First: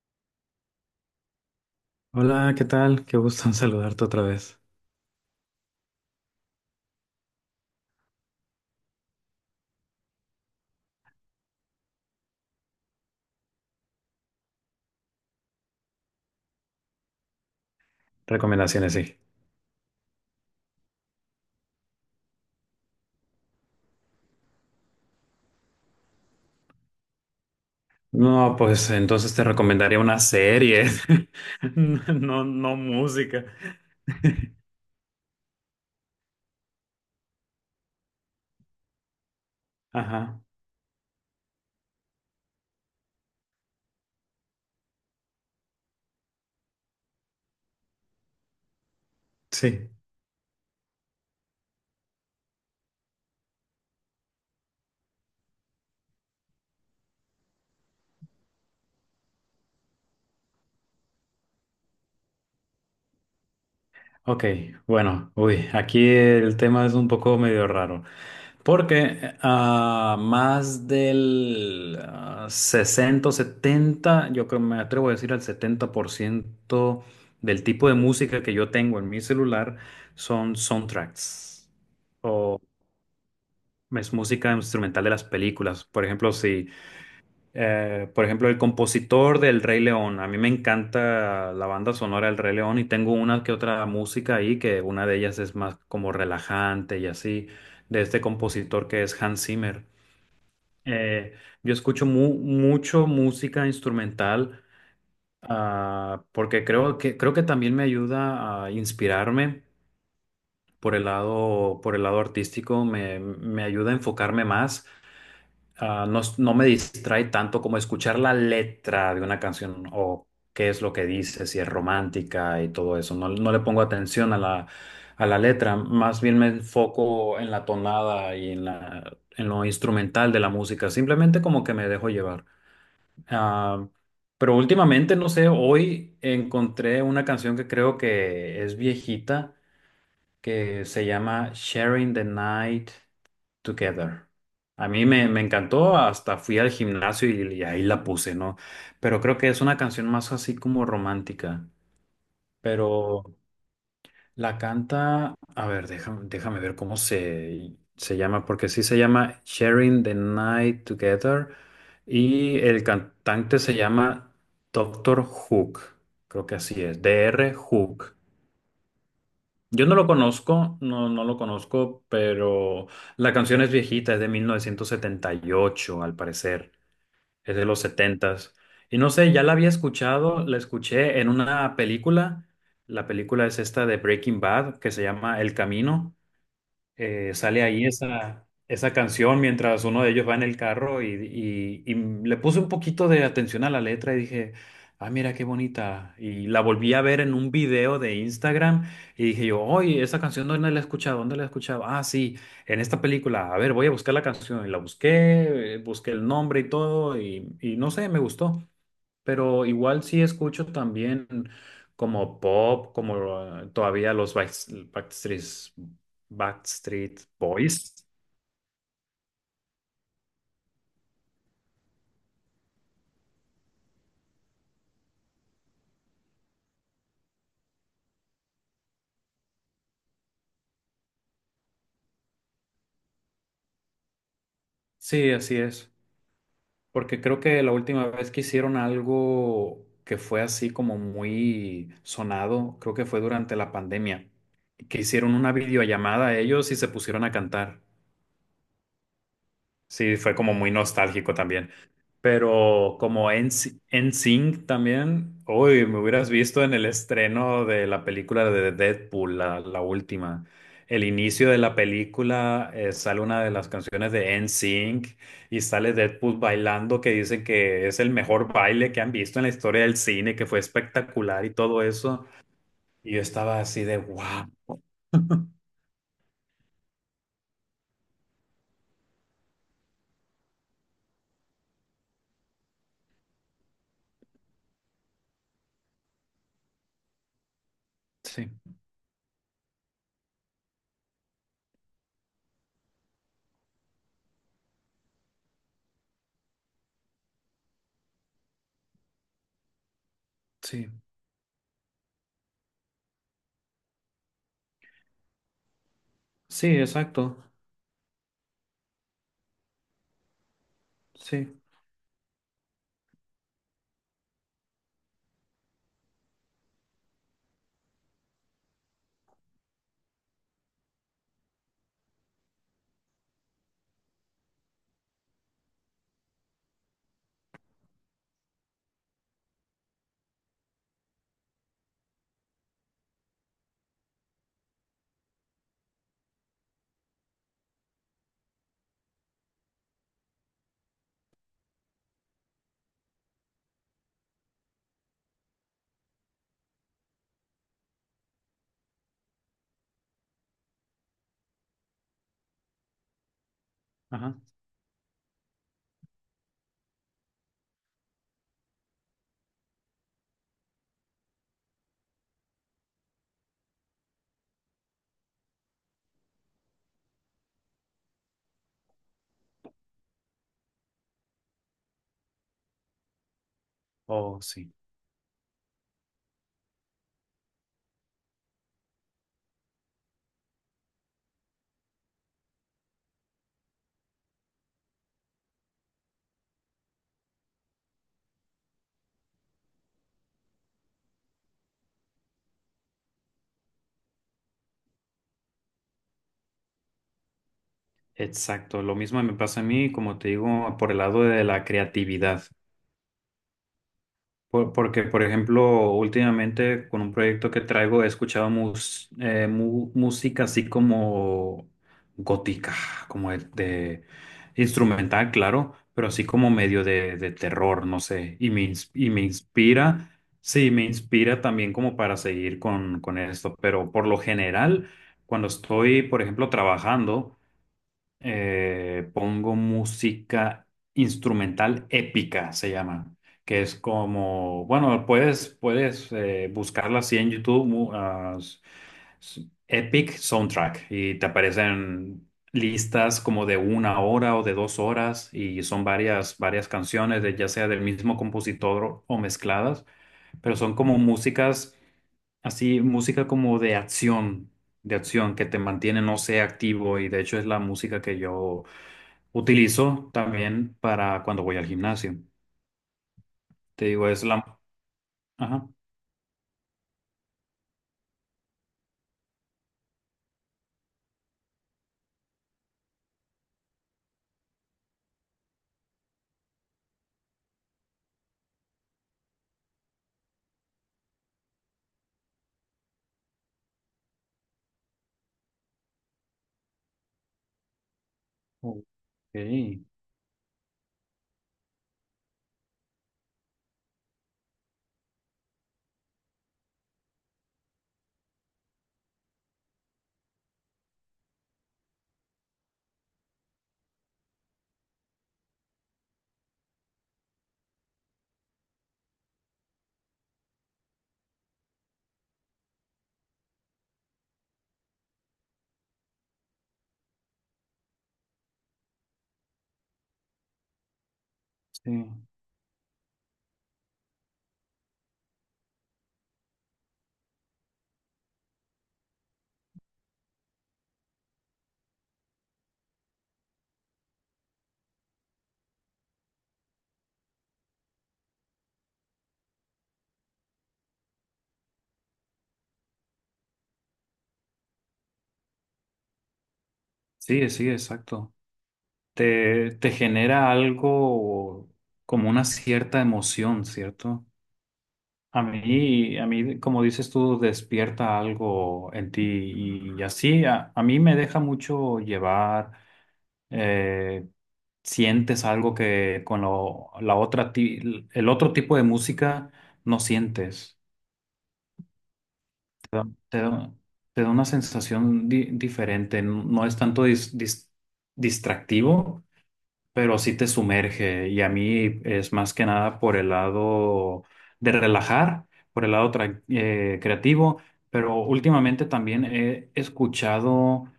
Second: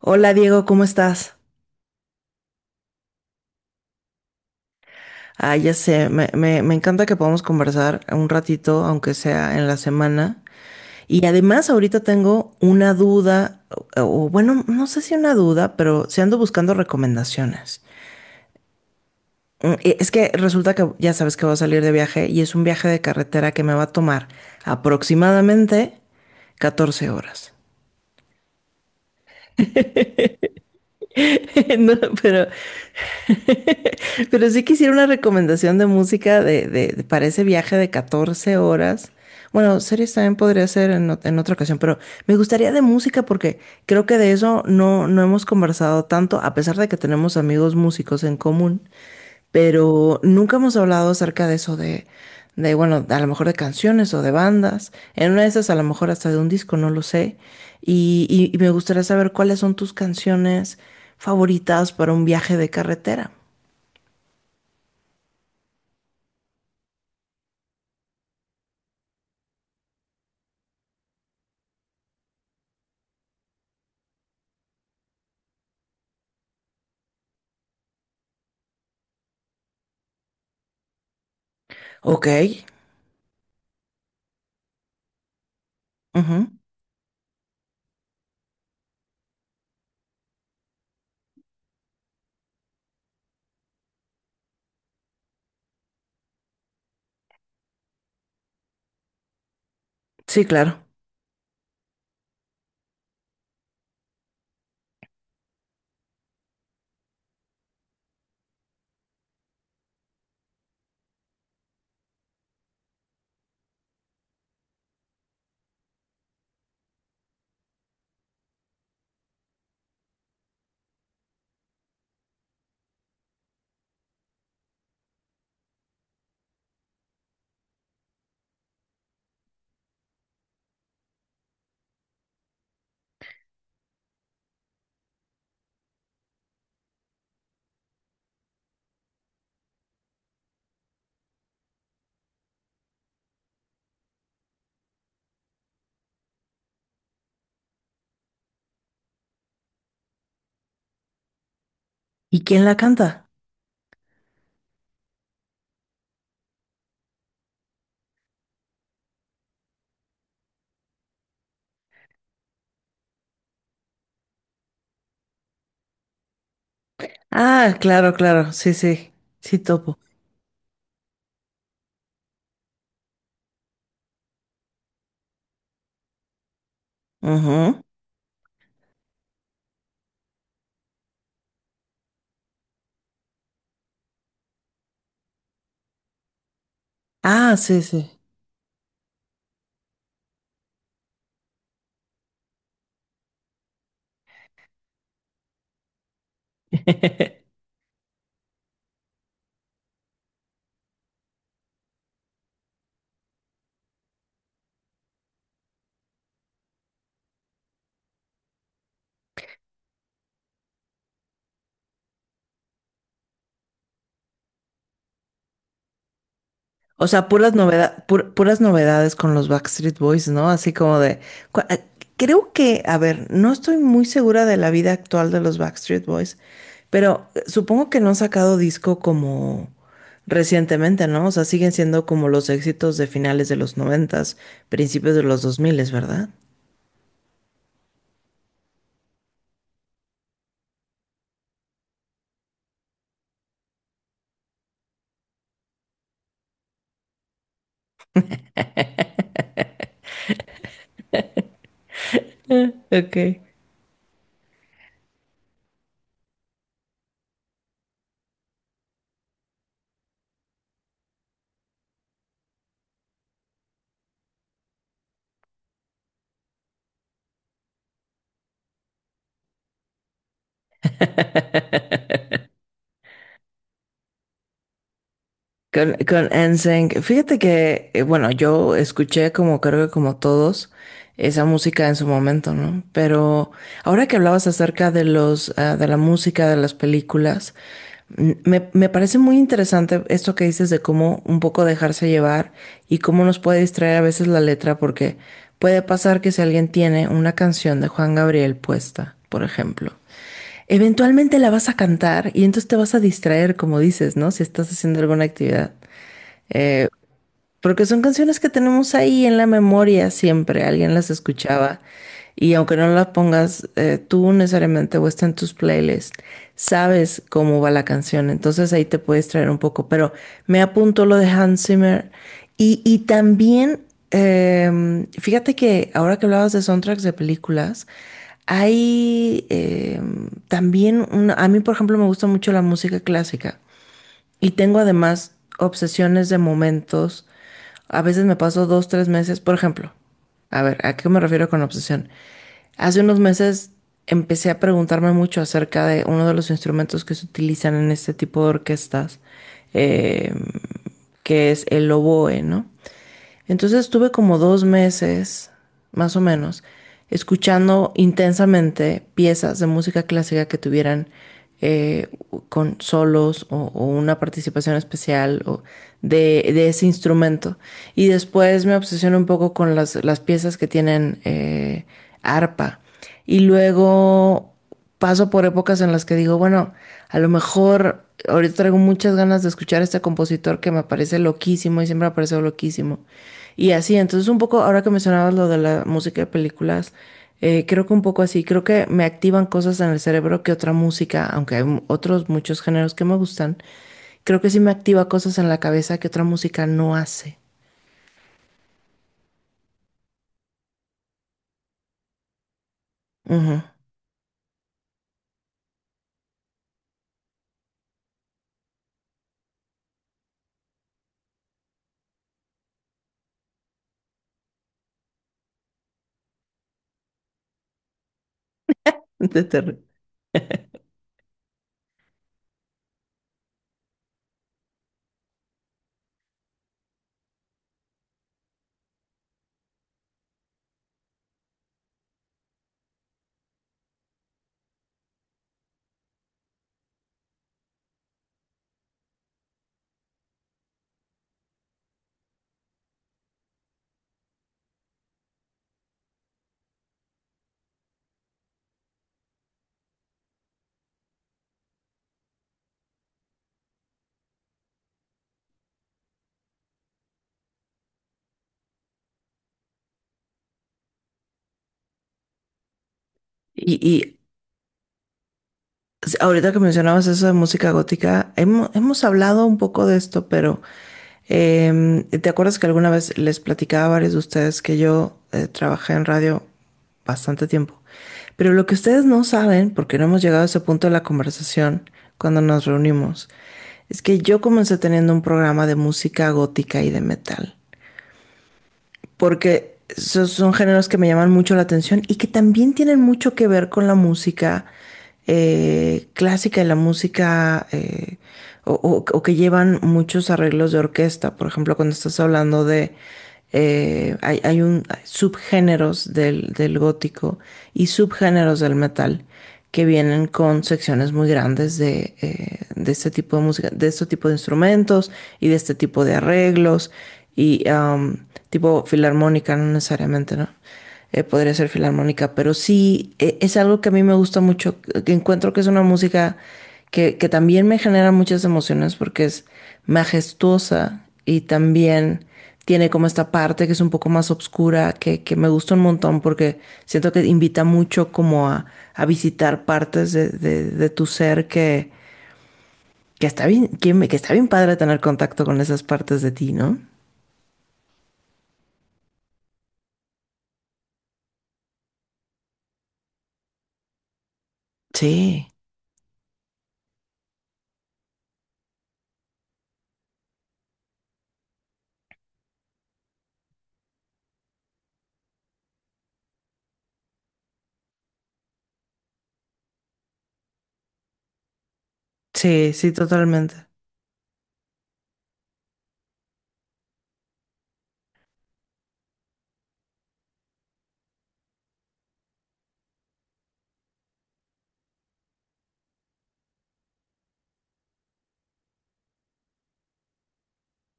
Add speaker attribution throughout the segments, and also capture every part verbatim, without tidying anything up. Speaker 1: Hola Diego, ¿cómo estás?
Speaker 2: Hola, ¿qué tal? Qué gusto en saludarte otra vez.
Speaker 1: Ah, ya sé, me, me- me encanta que podamos conversar un ratito, aunque sea en la semana. Y además ahorita tengo una duda, o, o bueno, no sé si una duda, pero sí ando buscando recomendaciones.
Speaker 2: Recomendaciones, sí.
Speaker 1: Mm, e- Es que resulta que ya sabes que voy a salir de viaje y es un viaje de carretera que me va a tomar aproximadamente catorce horas.
Speaker 2: No, pues entonces te recomendaría una serie,
Speaker 1: No,
Speaker 2: no,
Speaker 1: pero
Speaker 2: no música.
Speaker 1: Pero sí quisiera una recomendación de música de, de- de- para ese viaje de catorce horas. Bueno, series también
Speaker 2: Ajá,
Speaker 1: podría ser en, ot- en otra ocasión, pero me gustaría de música porque creo que de eso no, no hemos conversado tanto, a pesar de que tenemos amigos músicos en común,
Speaker 2: sí.
Speaker 1: pero nunca hemos hablado acerca de eso de, de, bueno, a lo mejor de canciones o de bandas. En una de esas a lo mejor hasta de un disco, no lo sé. Y, y y me gustaría saber cuáles son tus canciones favoritas para un viaje de carretera.
Speaker 2: Ok, bueno, uy, aquí el tema es un poco medio raro. Porque ah, más del ah, sesenta o setenta, yo creo me atrevo a decir al setenta por ciento del tipo de música que yo tengo en mi celular son soundtracks
Speaker 1: Ok.
Speaker 2: o es música instrumental de las películas. Por ejemplo,
Speaker 1: Ujú.
Speaker 2: si, eh, por ejemplo, el compositor del Rey León. A mí me encanta la banda sonora del Rey León y tengo una que otra música ahí, que una de ellas es más como relajante y así, de este compositor que es Hans Zimmer.
Speaker 1: Sí, claro.
Speaker 2: Eh, yo escucho mu- mucho música instrumental ah, porque creo que, creo que también me ayuda a inspirarme por el lado, por el lado artístico, me, me ayuda a enfocarme más ah, No, es- no me distrae tanto como escuchar la letra de una canción o qué es lo que dice, si es romántica y todo eso. No, no le pongo atención a la, a la letra, más bien me enfoco en la tonada y en la, en lo instrumental de la música, simplemente como que me dejo llevar. Ah, pero últimamente, no sé, hoy encontré una canción que creo que es viejita, que se llama Sharing the Night. Together. A mí me, me encantó, hasta fui al gimnasio y, y ahí la puse, ¿no? Pero creo que es una canción más así como romántica.
Speaker 1: ¿Y quién la
Speaker 2: Pero
Speaker 1: canta?
Speaker 2: la canta, a ver, déjame, déjame ver cómo se, se llama, porque sí se llama Sharing the Night Together y el cantante se llama Doctor Hook, creo que así es, doctor
Speaker 1: Ah, claro,
Speaker 2: Hook.
Speaker 1: claro. Sí, sí. Sí,
Speaker 2: Yo no
Speaker 1: topo.
Speaker 2: lo conozco, no, no lo conozco, pero la canción es viejita, es de mil novecientos setenta y ocho, al parecer, es de los
Speaker 1: Ujú.
Speaker 2: setentas. Y no sé, ya la había escuchado, la escuché en una película, la película es esta de Breaking Bad, que se llama El Camino, eh,
Speaker 1: Ah,
Speaker 2: sale
Speaker 1: sí,
Speaker 2: ahí
Speaker 1: sí.
Speaker 2: esa, esa canción mientras uno de ellos va en el carro y, y- y le puse un poquito de atención a la letra y dije, ah, mira qué bonita. Y la volví a ver en un video de Instagram y dije yo, oye, esa canción ¿dónde la he escuchado? ¿Dónde la he escuchado? Ah, sí, en esta película. A ver, voy a buscar la canción. Y la busqué, eh, busqué el nombre y todo y, y no sé, me gustó pero igual sí escucho también como pop, como ah, todavía los Backst- Backstreet,
Speaker 1: O
Speaker 2: Backstreet
Speaker 1: sea, puras
Speaker 2: Boys.
Speaker 1: novedad, pur- puras novedades con los Backstreet Boys, ¿no? Así como de. cu- ah, Creo que, a ver, no estoy muy segura de la vida actual de los Backstreet Boys, pero eh, supongo que no han sacado disco como recientemente, ¿no? O sea, siguen siendo como los éxitos de finales de los noventas, principios de
Speaker 2: Sí,
Speaker 1: los
Speaker 2: así
Speaker 1: dos
Speaker 2: es,
Speaker 1: miles, ¿verdad?
Speaker 2: porque creo que la última vez que hicieron algo que fue así como muy sonado, creo que fue durante la pandemia, que hicieron una videollamada a ellos y se pusieron a cantar. Sí, fue como muy nostálgico también. Pero
Speaker 1: Ok.
Speaker 2: como en NSYNC también, uy, me hubieras visto en el estreno de la película de Deadpool, la, la última. El inicio de la película eh, sale una de las canciones de NSYNC y sale Deadpool bailando que dicen que es el mejor baile que han visto en la historia del cine, que fue espectacular y todo eso. Y yo estaba así de wow.
Speaker 1: Con, con NSYNC, fíjate que, eh, bueno, yo escuché como creo que como todos esa música en su momento, ¿no? Pero ahora que hablabas acerca de los, ah, de la música, de las películas, mm,
Speaker 2: Sí,
Speaker 1: me, me parece muy interesante esto que dices de cómo un poco dejarse llevar y cómo nos puede distraer a veces la letra, porque puede pasar que si alguien tiene una canción de Juan Gabriel puesta, por ejemplo,
Speaker 2: sí,
Speaker 1: eventualmente la vas a cantar y entonces te vas a distraer, como dices, ¿no? Si estás haciendo alguna actividad.
Speaker 2: sí,
Speaker 1: Eh,
Speaker 2: exacto.
Speaker 1: Porque son canciones que tenemos ahí en la memoria siempre, alguien las
Speaker 2: Sí,
Speaker 1: escuchaba y aunque no las pongas eh, tú necesariamente o está en tus playlists, sabes cómo va la canción, entonces ahí te puedes traer un poco, pero me apunto lo de Hans Zimmer y, y también, em, fíjate que ahora que hablabas de soundtracks de películas, hay em, también, una- a mí por ejemplo me gusta mucho la música clásica. Y tengo además obsesiones de momentos. A veces me paso dos, tres meses, por ejemplo. A ver, ¿a qué me refiero con obsesión? Hace unos meses empecé a preguntarme mucho acerca de uno de los instrumentos que se utilizan en este tipo de orquestas, eh, que es el oboe, ¿no? Entonces estuve
Speaker 2: ajá.
Speaker 1: como dos meses, más o menos, escuchando intensamente piezas de música clásica que tuvieran eh, con solos o, o, una participación especial o de, de, ese instrumento. Y después me obsesioné un poco con las, las piezas que tienen eh, arpa. Y
Speaker 2: Oh,
Speaker 1: luego
Speaker 2: sí.
Speaker 1: paso por épocas en las que digo, bueno, a lo mejor ahorita traigo muchas ganas de escuchar a este compositor que me parece loquísimo y siempre me ha parecido loquísimo. Y así, entonces un poco, ahora que mencionabas lo de la música de películas, eh, creo que un poco así, creo que me activan cosas en el cerebro que otra música, aunque hay mu- otros muchos géneros que me gustan, creo que sí me activa cosas en la cabeza que otra música no hace.
Speaker 2: Exacto, lo mismo me pasa a mí, como te digo, por el lado de la creatividad.
Speaker 1: Ujú.
Speaker 2: Por- porque, por ejemplo, últimamente con un proyecto que traigo he escuchado mus- eh, mu- música así como gótica, como de, de instrumental, claro, pero así como medio de, de terror, no sé, y me, ins- y me
Speaker 1: De terror.
Speaker 2: inspira, sí, me inspira también como para seguir con, con esto, pero por lo general, cuando estoy, por ejemplo, trabajando, eh, pongo música instrumental épica, se llama, que es como, bueno, puedes, puedes eh, buscarla así en YouTube, mu- ah, s- s- Epic Soundtrack, y te aparecen listas como de una hora o de dos horas, y son varias, varias canciones, de, ya sea del mismo compositor o mezcladas, pero son como músicas. Así, música como de acción, de acción que te mantiene, no sé, activo y de hecho es la música que yo utilizo también para cuando voy al gimnasio. Te digo,
Speaker 1: Y,
Speaker 2: es la. Ajá.
Speaker 1: Sí, ahorita que mencionabas eso de música gótica, hemo- hemos, hablado un poco de esto, pero em, ¿te acuerdas que alguna vez les platicaba a varios de ustedes que yo eh, trabajé en radio bastante tiempo? Pero lo que ustedes no saben, porque no hemos llegado a ese punto de la conversación cuando nos reunimos, es que yo comencé teniendo un programa de música gótica y de metal
Speaker 2: Ok,
Speaker 1: porque
Speaker 2: sí.
Speaker 1: so- son géneros que me llaman mucho la atención y que también tienen mucho que ver con la música eh, clásica y la música eh, o, o- o que llevan muchos arreglos de orquesta. Por ejemplo, cuando estás hablando de eh, hay, hay un hay subgéneros del, del gótico y subgéneros del metal que vienen con secciones muy grandes de, eh, de este tipo de música, de este tipo de instrumentos y de este tipo de arreglos. Y am, tipo filarmónica, no necesariamente, ¿no? Eh, podría ser filarmónica, pero sí eh, es algo que a mí me gusta mucho, que encuentro que es una música que, que también me genera muchas emociones porque es majestuosa y también tiene como esta parte que es un poco más oscura, que, que me gusta un montón porque siento que invita mucho como a, a visitar partes de, de- de tu ser que, que está bien, que, que está bien padre tener contacto con esas partes de ti, ¿no?
Speaker 2: Sí, sí, exacto. Te, te genera algo como una cierta emoción, ¿cierto? A
Speaker 1: Sí.
Speaker 2: mí, a mí, como dices tú, despierta algo en ti y así a, a mí me deja mucho llevar eh, Sientes algo que con lo- la otra, ti- el otro tipo de música no sientes.
Speaker 1: Sí, sí,
Speaker 2: Te da, te
Speaker 1: totalmente.
Speaker 2: da- te da una sensación di- diferente. No es tanto dis- dis- distractivo, pero sí te sumerge. Y a mí es más que nada por el lado de relajar, por el lado tra- eh, creativo. Pero últimamente también he escuchado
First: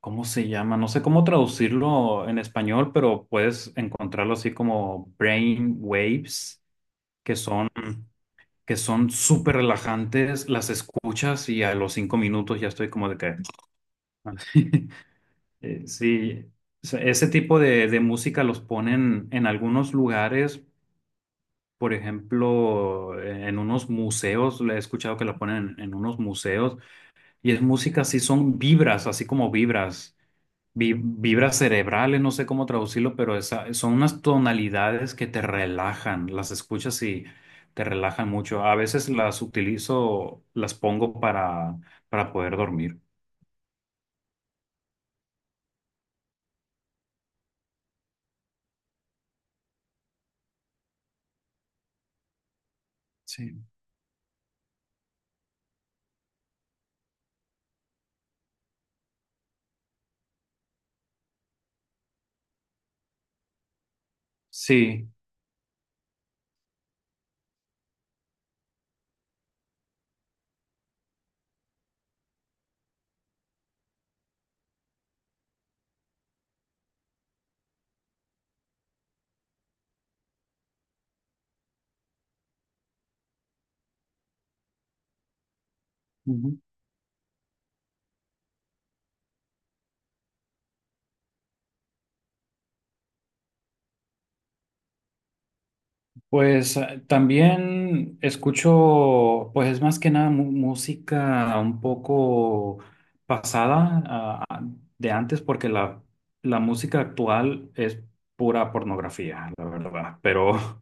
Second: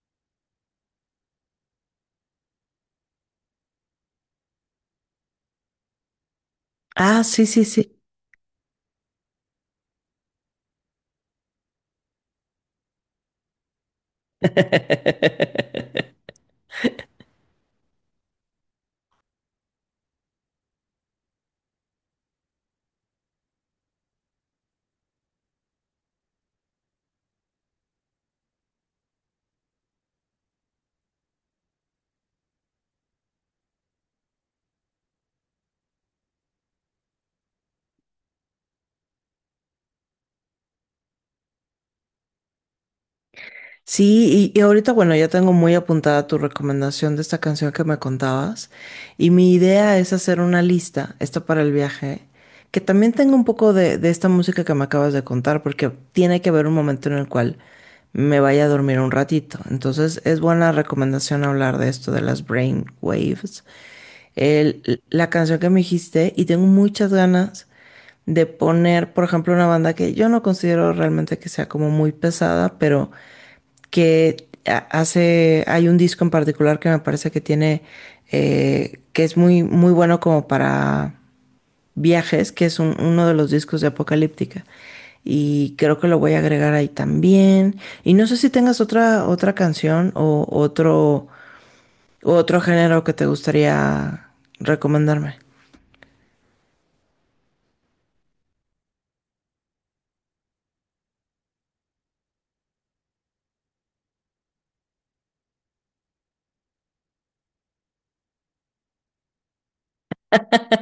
Speaker 2: ¿Cómo se llama? No sé cómo traducirlo en español, pero puedes encontrarlo así como brain waves,
Speaker 1: Ah, sí, sí, sí.
Speaker 2: mm, que son súper relajantes, las escuchas y a los cinco minutos ya estoy como de que. Eh, Sí, o sea, ese tipo de, de música los ponen en algunos lugares, por ejemplo, eh, en unos museos, le he escuchado que la ponen en, en unos museos, y es música así, son vibras, así como vibras, vi- vibras cerebrales, no sé cómo traducirlo, pero esa, son unas tonalidades que te relajan, las escuchas y te relajan mucho. A veces las utilizo, las pongo para, para poder dormir.
Speaker 1: Sí, y, y ahorita, bueno, ya tengo muy apuntada tu recomendación de esta canción que me contabas. Y mi idea es hacer una lista, esta para el viaje, que también tenga un
Speaker 2: Sí,
Speaker 1: poco de, de esta música que me acabas de contar, porque tiene que haber un momento en el cual me vaya a dormir un ratito. Entonces, es buena recomendación hablar de esto, de las brain waves. El-
Speaker 2: sí.
Speaker 1: la canción que me dijiste, y tengo muchas ganas de poner, por ejemplo, una banda que yo no considero realmente que sea como muy pesada, pero que hace, hay un disco en particular que me parece que tiene, eh, que es muy, muy bueno como para viajes, que es un- uno de los discos de Apocalíptica. Y creo que lo voy a
Speaker 2: Ujú.
Speaker 1: agregar ahí también. Y no sé si tengas otra, otra canción o otro, otro género que te gustaría recomendarme.
Speaker 2: Pues eh, también escucho, pues es más que nada mu- música un poco pasada, ah, ah, de antes, porque la, la música actual es pura pornografía, la verdad, pero.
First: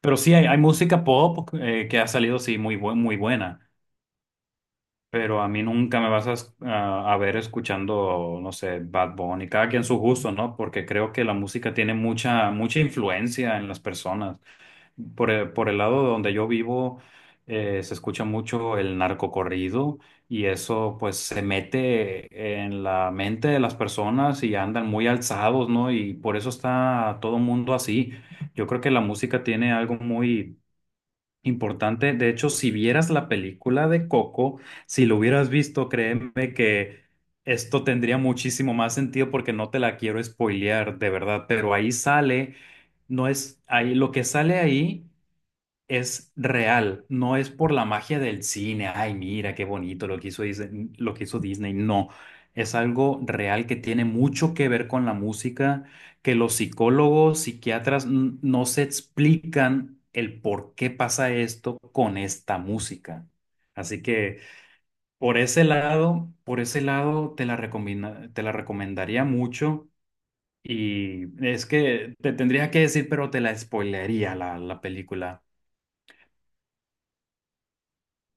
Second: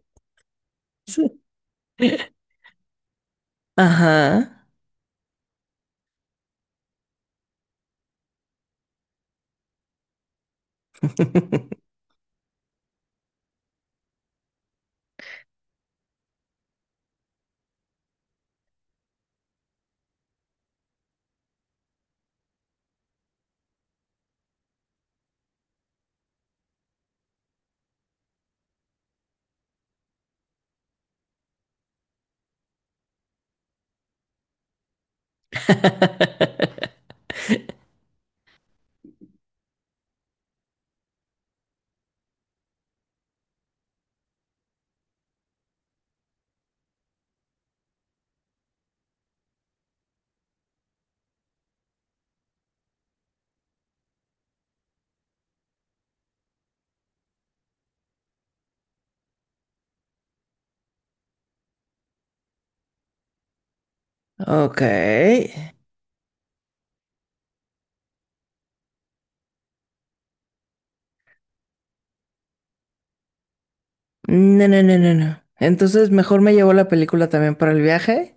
Speaker 2: Pero sí, hay, hay música
Speaker 1: Sí.
Speaker 2: pop eh, que ha salido, sí, muy, bu- muy buena.
Speaker 1: Ajá.
Speaker 2: Pero a mí nunca me vas a, es- a- a ver escuchando, no sé, Bad Bunny, cada quien su gusto, ¿no? Porque creo que la música tiene mucha, mucha influencia en las personas. Por el, por el lado donde yo vivo, eh, se escucha mucho el narcocorrido y eso pues se mete en la mente de las personas y andan muy alzados, ¿no? Y por eso está todo mundo así. Yo creo que la música tiene algo muy importante, de hecho, si vieras la película de Coco, si lo hubieras visto, créeme que esto tendría muchísimo más sentido porque no te la quiero spoilear, de verdad, pero ahí sale, no es, ahí lo que sale ahí es real, no es por la magia del cine, ay, mira qué bonito lo que hizo Disney, lo que hizo Disney, no, es algo real que tiene mucho que ver con la música, que los psicólogos, psiquiatras n- no se explican el por qué pasa esto con esta música. Así que
Speaker 1: Ok.
Speaker 2: por ese lado, por ese lado te la recomienda- te la recomendaría mucho y es que te tendría que decir, pero te la spoilearía la,
Speaker 1: No,
Speaker 2: la
Speaker 1: no, no, no, no.
Speaker 2: película.
Speaker 1: Entonces, mejor me llevo la película también para el viaje.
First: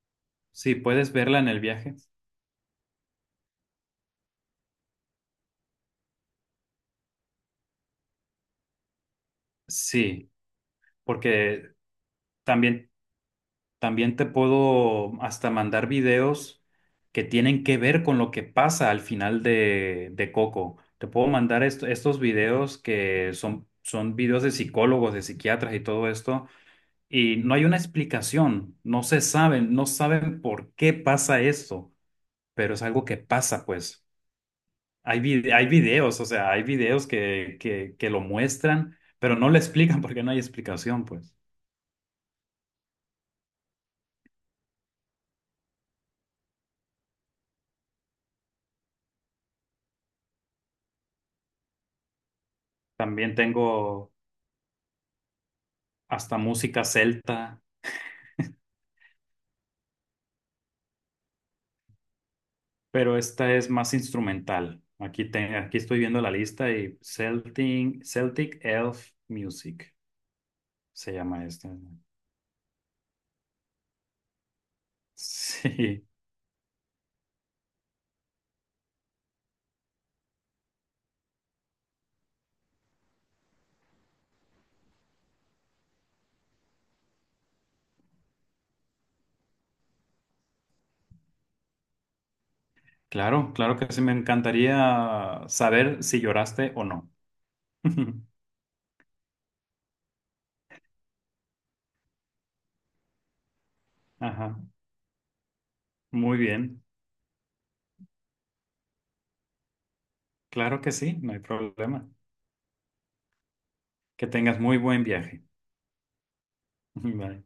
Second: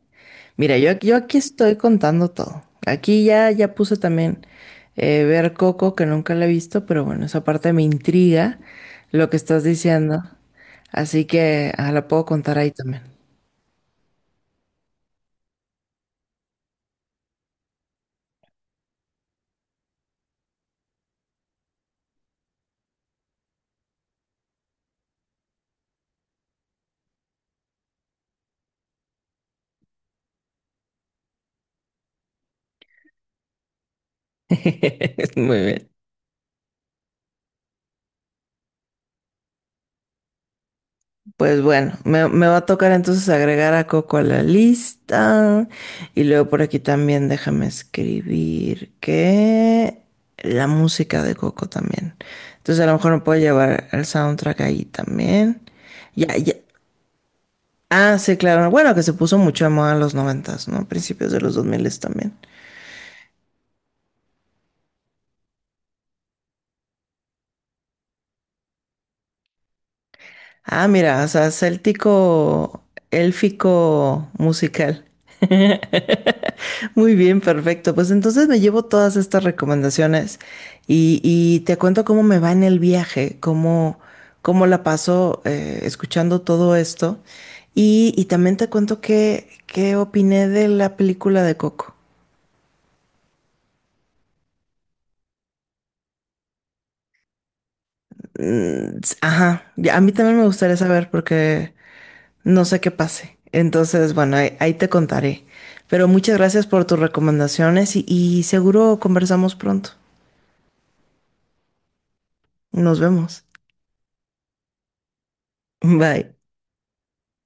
Speaker 2: Sí,
Speaker 1: Mira, yo,
Speaker 2: puedes
Speaker 1: yo aquí
Speaker 2: verla en el
Speaker 1: estoy
Speaker 2: viaje.
Speaker 1: contando todo. Aquí ya, ya puse también eh, ver Coco, que nunca la he visto, pero bueno, esa parte me intriga lo que estás diciendo.
Speaker 2: Sí,
Speaker 1: Así
Speaker 2: porque
Speaker 1: que ah, la puedo contar ahí
Speaker 2: también,
Speaker 1: también.
Speaker 2: también te puedo hasta mandar videos que tienen que ver con lo que pasa al final de, de Coco. Te puedo mandar est- estos videos que son, son videos de psicólogos, de psiquiatras y todo esto, y no hay una explicación, no se saben, no saben por qué pasa esto, pero es algo que pasa, pues. Hay, vide-
Speaker 1: Muy
Speaker 2: hay
Speaker 1: bien.
Speaker 2: videos, o sea, hay videos que, que, que lo muestran, pero no le explican porque no hay explicación, pues.
Speaker 1: Pues bueno, me, me va a tocar entonces agregar a Coco a la lista. Y luego por aquí también déjame escribir que la música de Coco también. Entonces a lo mejor me
Speaker 2: También
Speaker 1: puedo llevar el
Speaker 2: tengo
Speaker 1: soundtrack ahí también. Ya,
Speaker 2: hasta
Speaker 1: ya.
Speaker 2: música celta,
Speaker 1: Ah, sí, claro. Bueno, que se puso mucho de moda en los noventas, ¿no? Principios de los dos miles también.
Speaker 2: pero esta es más instrumental. Aquí, te- aquí estoy viendo la lista y Celtic, Celtic Elf Music
Speaker 1: Ah,
Speaker 2: se
Speaker 1: mira, o
Speaker 2: llama
Speaker 1: sea,
Speaker 2: esta.
Speaker 1: céltico, élfico musical.
Speaker 2: Sí,
Speaker 1: Muy bien, perfecto. Pues entonces me llevo todas estas recomendaciones y, y te cuento cómo me va en el viaje, cómo, cómo la paso eh, escuchando todo esto. Y, y también te cuento qué, qué opiné de la película de Coco.
Speaker 2: claro, claro que sí, me encantaría saber si lloraste o no.
Speaker 1: Mm, s- Ajá, ya, a mí también me gustaría saber porque no sé qué pase. Entonces, bueno, ahí,
Speaker 2: Ajá,
Speaker 1: ahí te contaré. Pero
Speaker 2: muy
Speaker 1: muchas gracias
Speaker 2: bien,
Speaker 1: por tus recomendaciones y, y seguro conversamos pronto.
Speaker 2: claro que sí, no hay problema.
Speaker 1: Nos vemos.
Speaker 2: Que tengas muy buen viaje.
Speaker 1: Bye.
Speaker 2: Bye.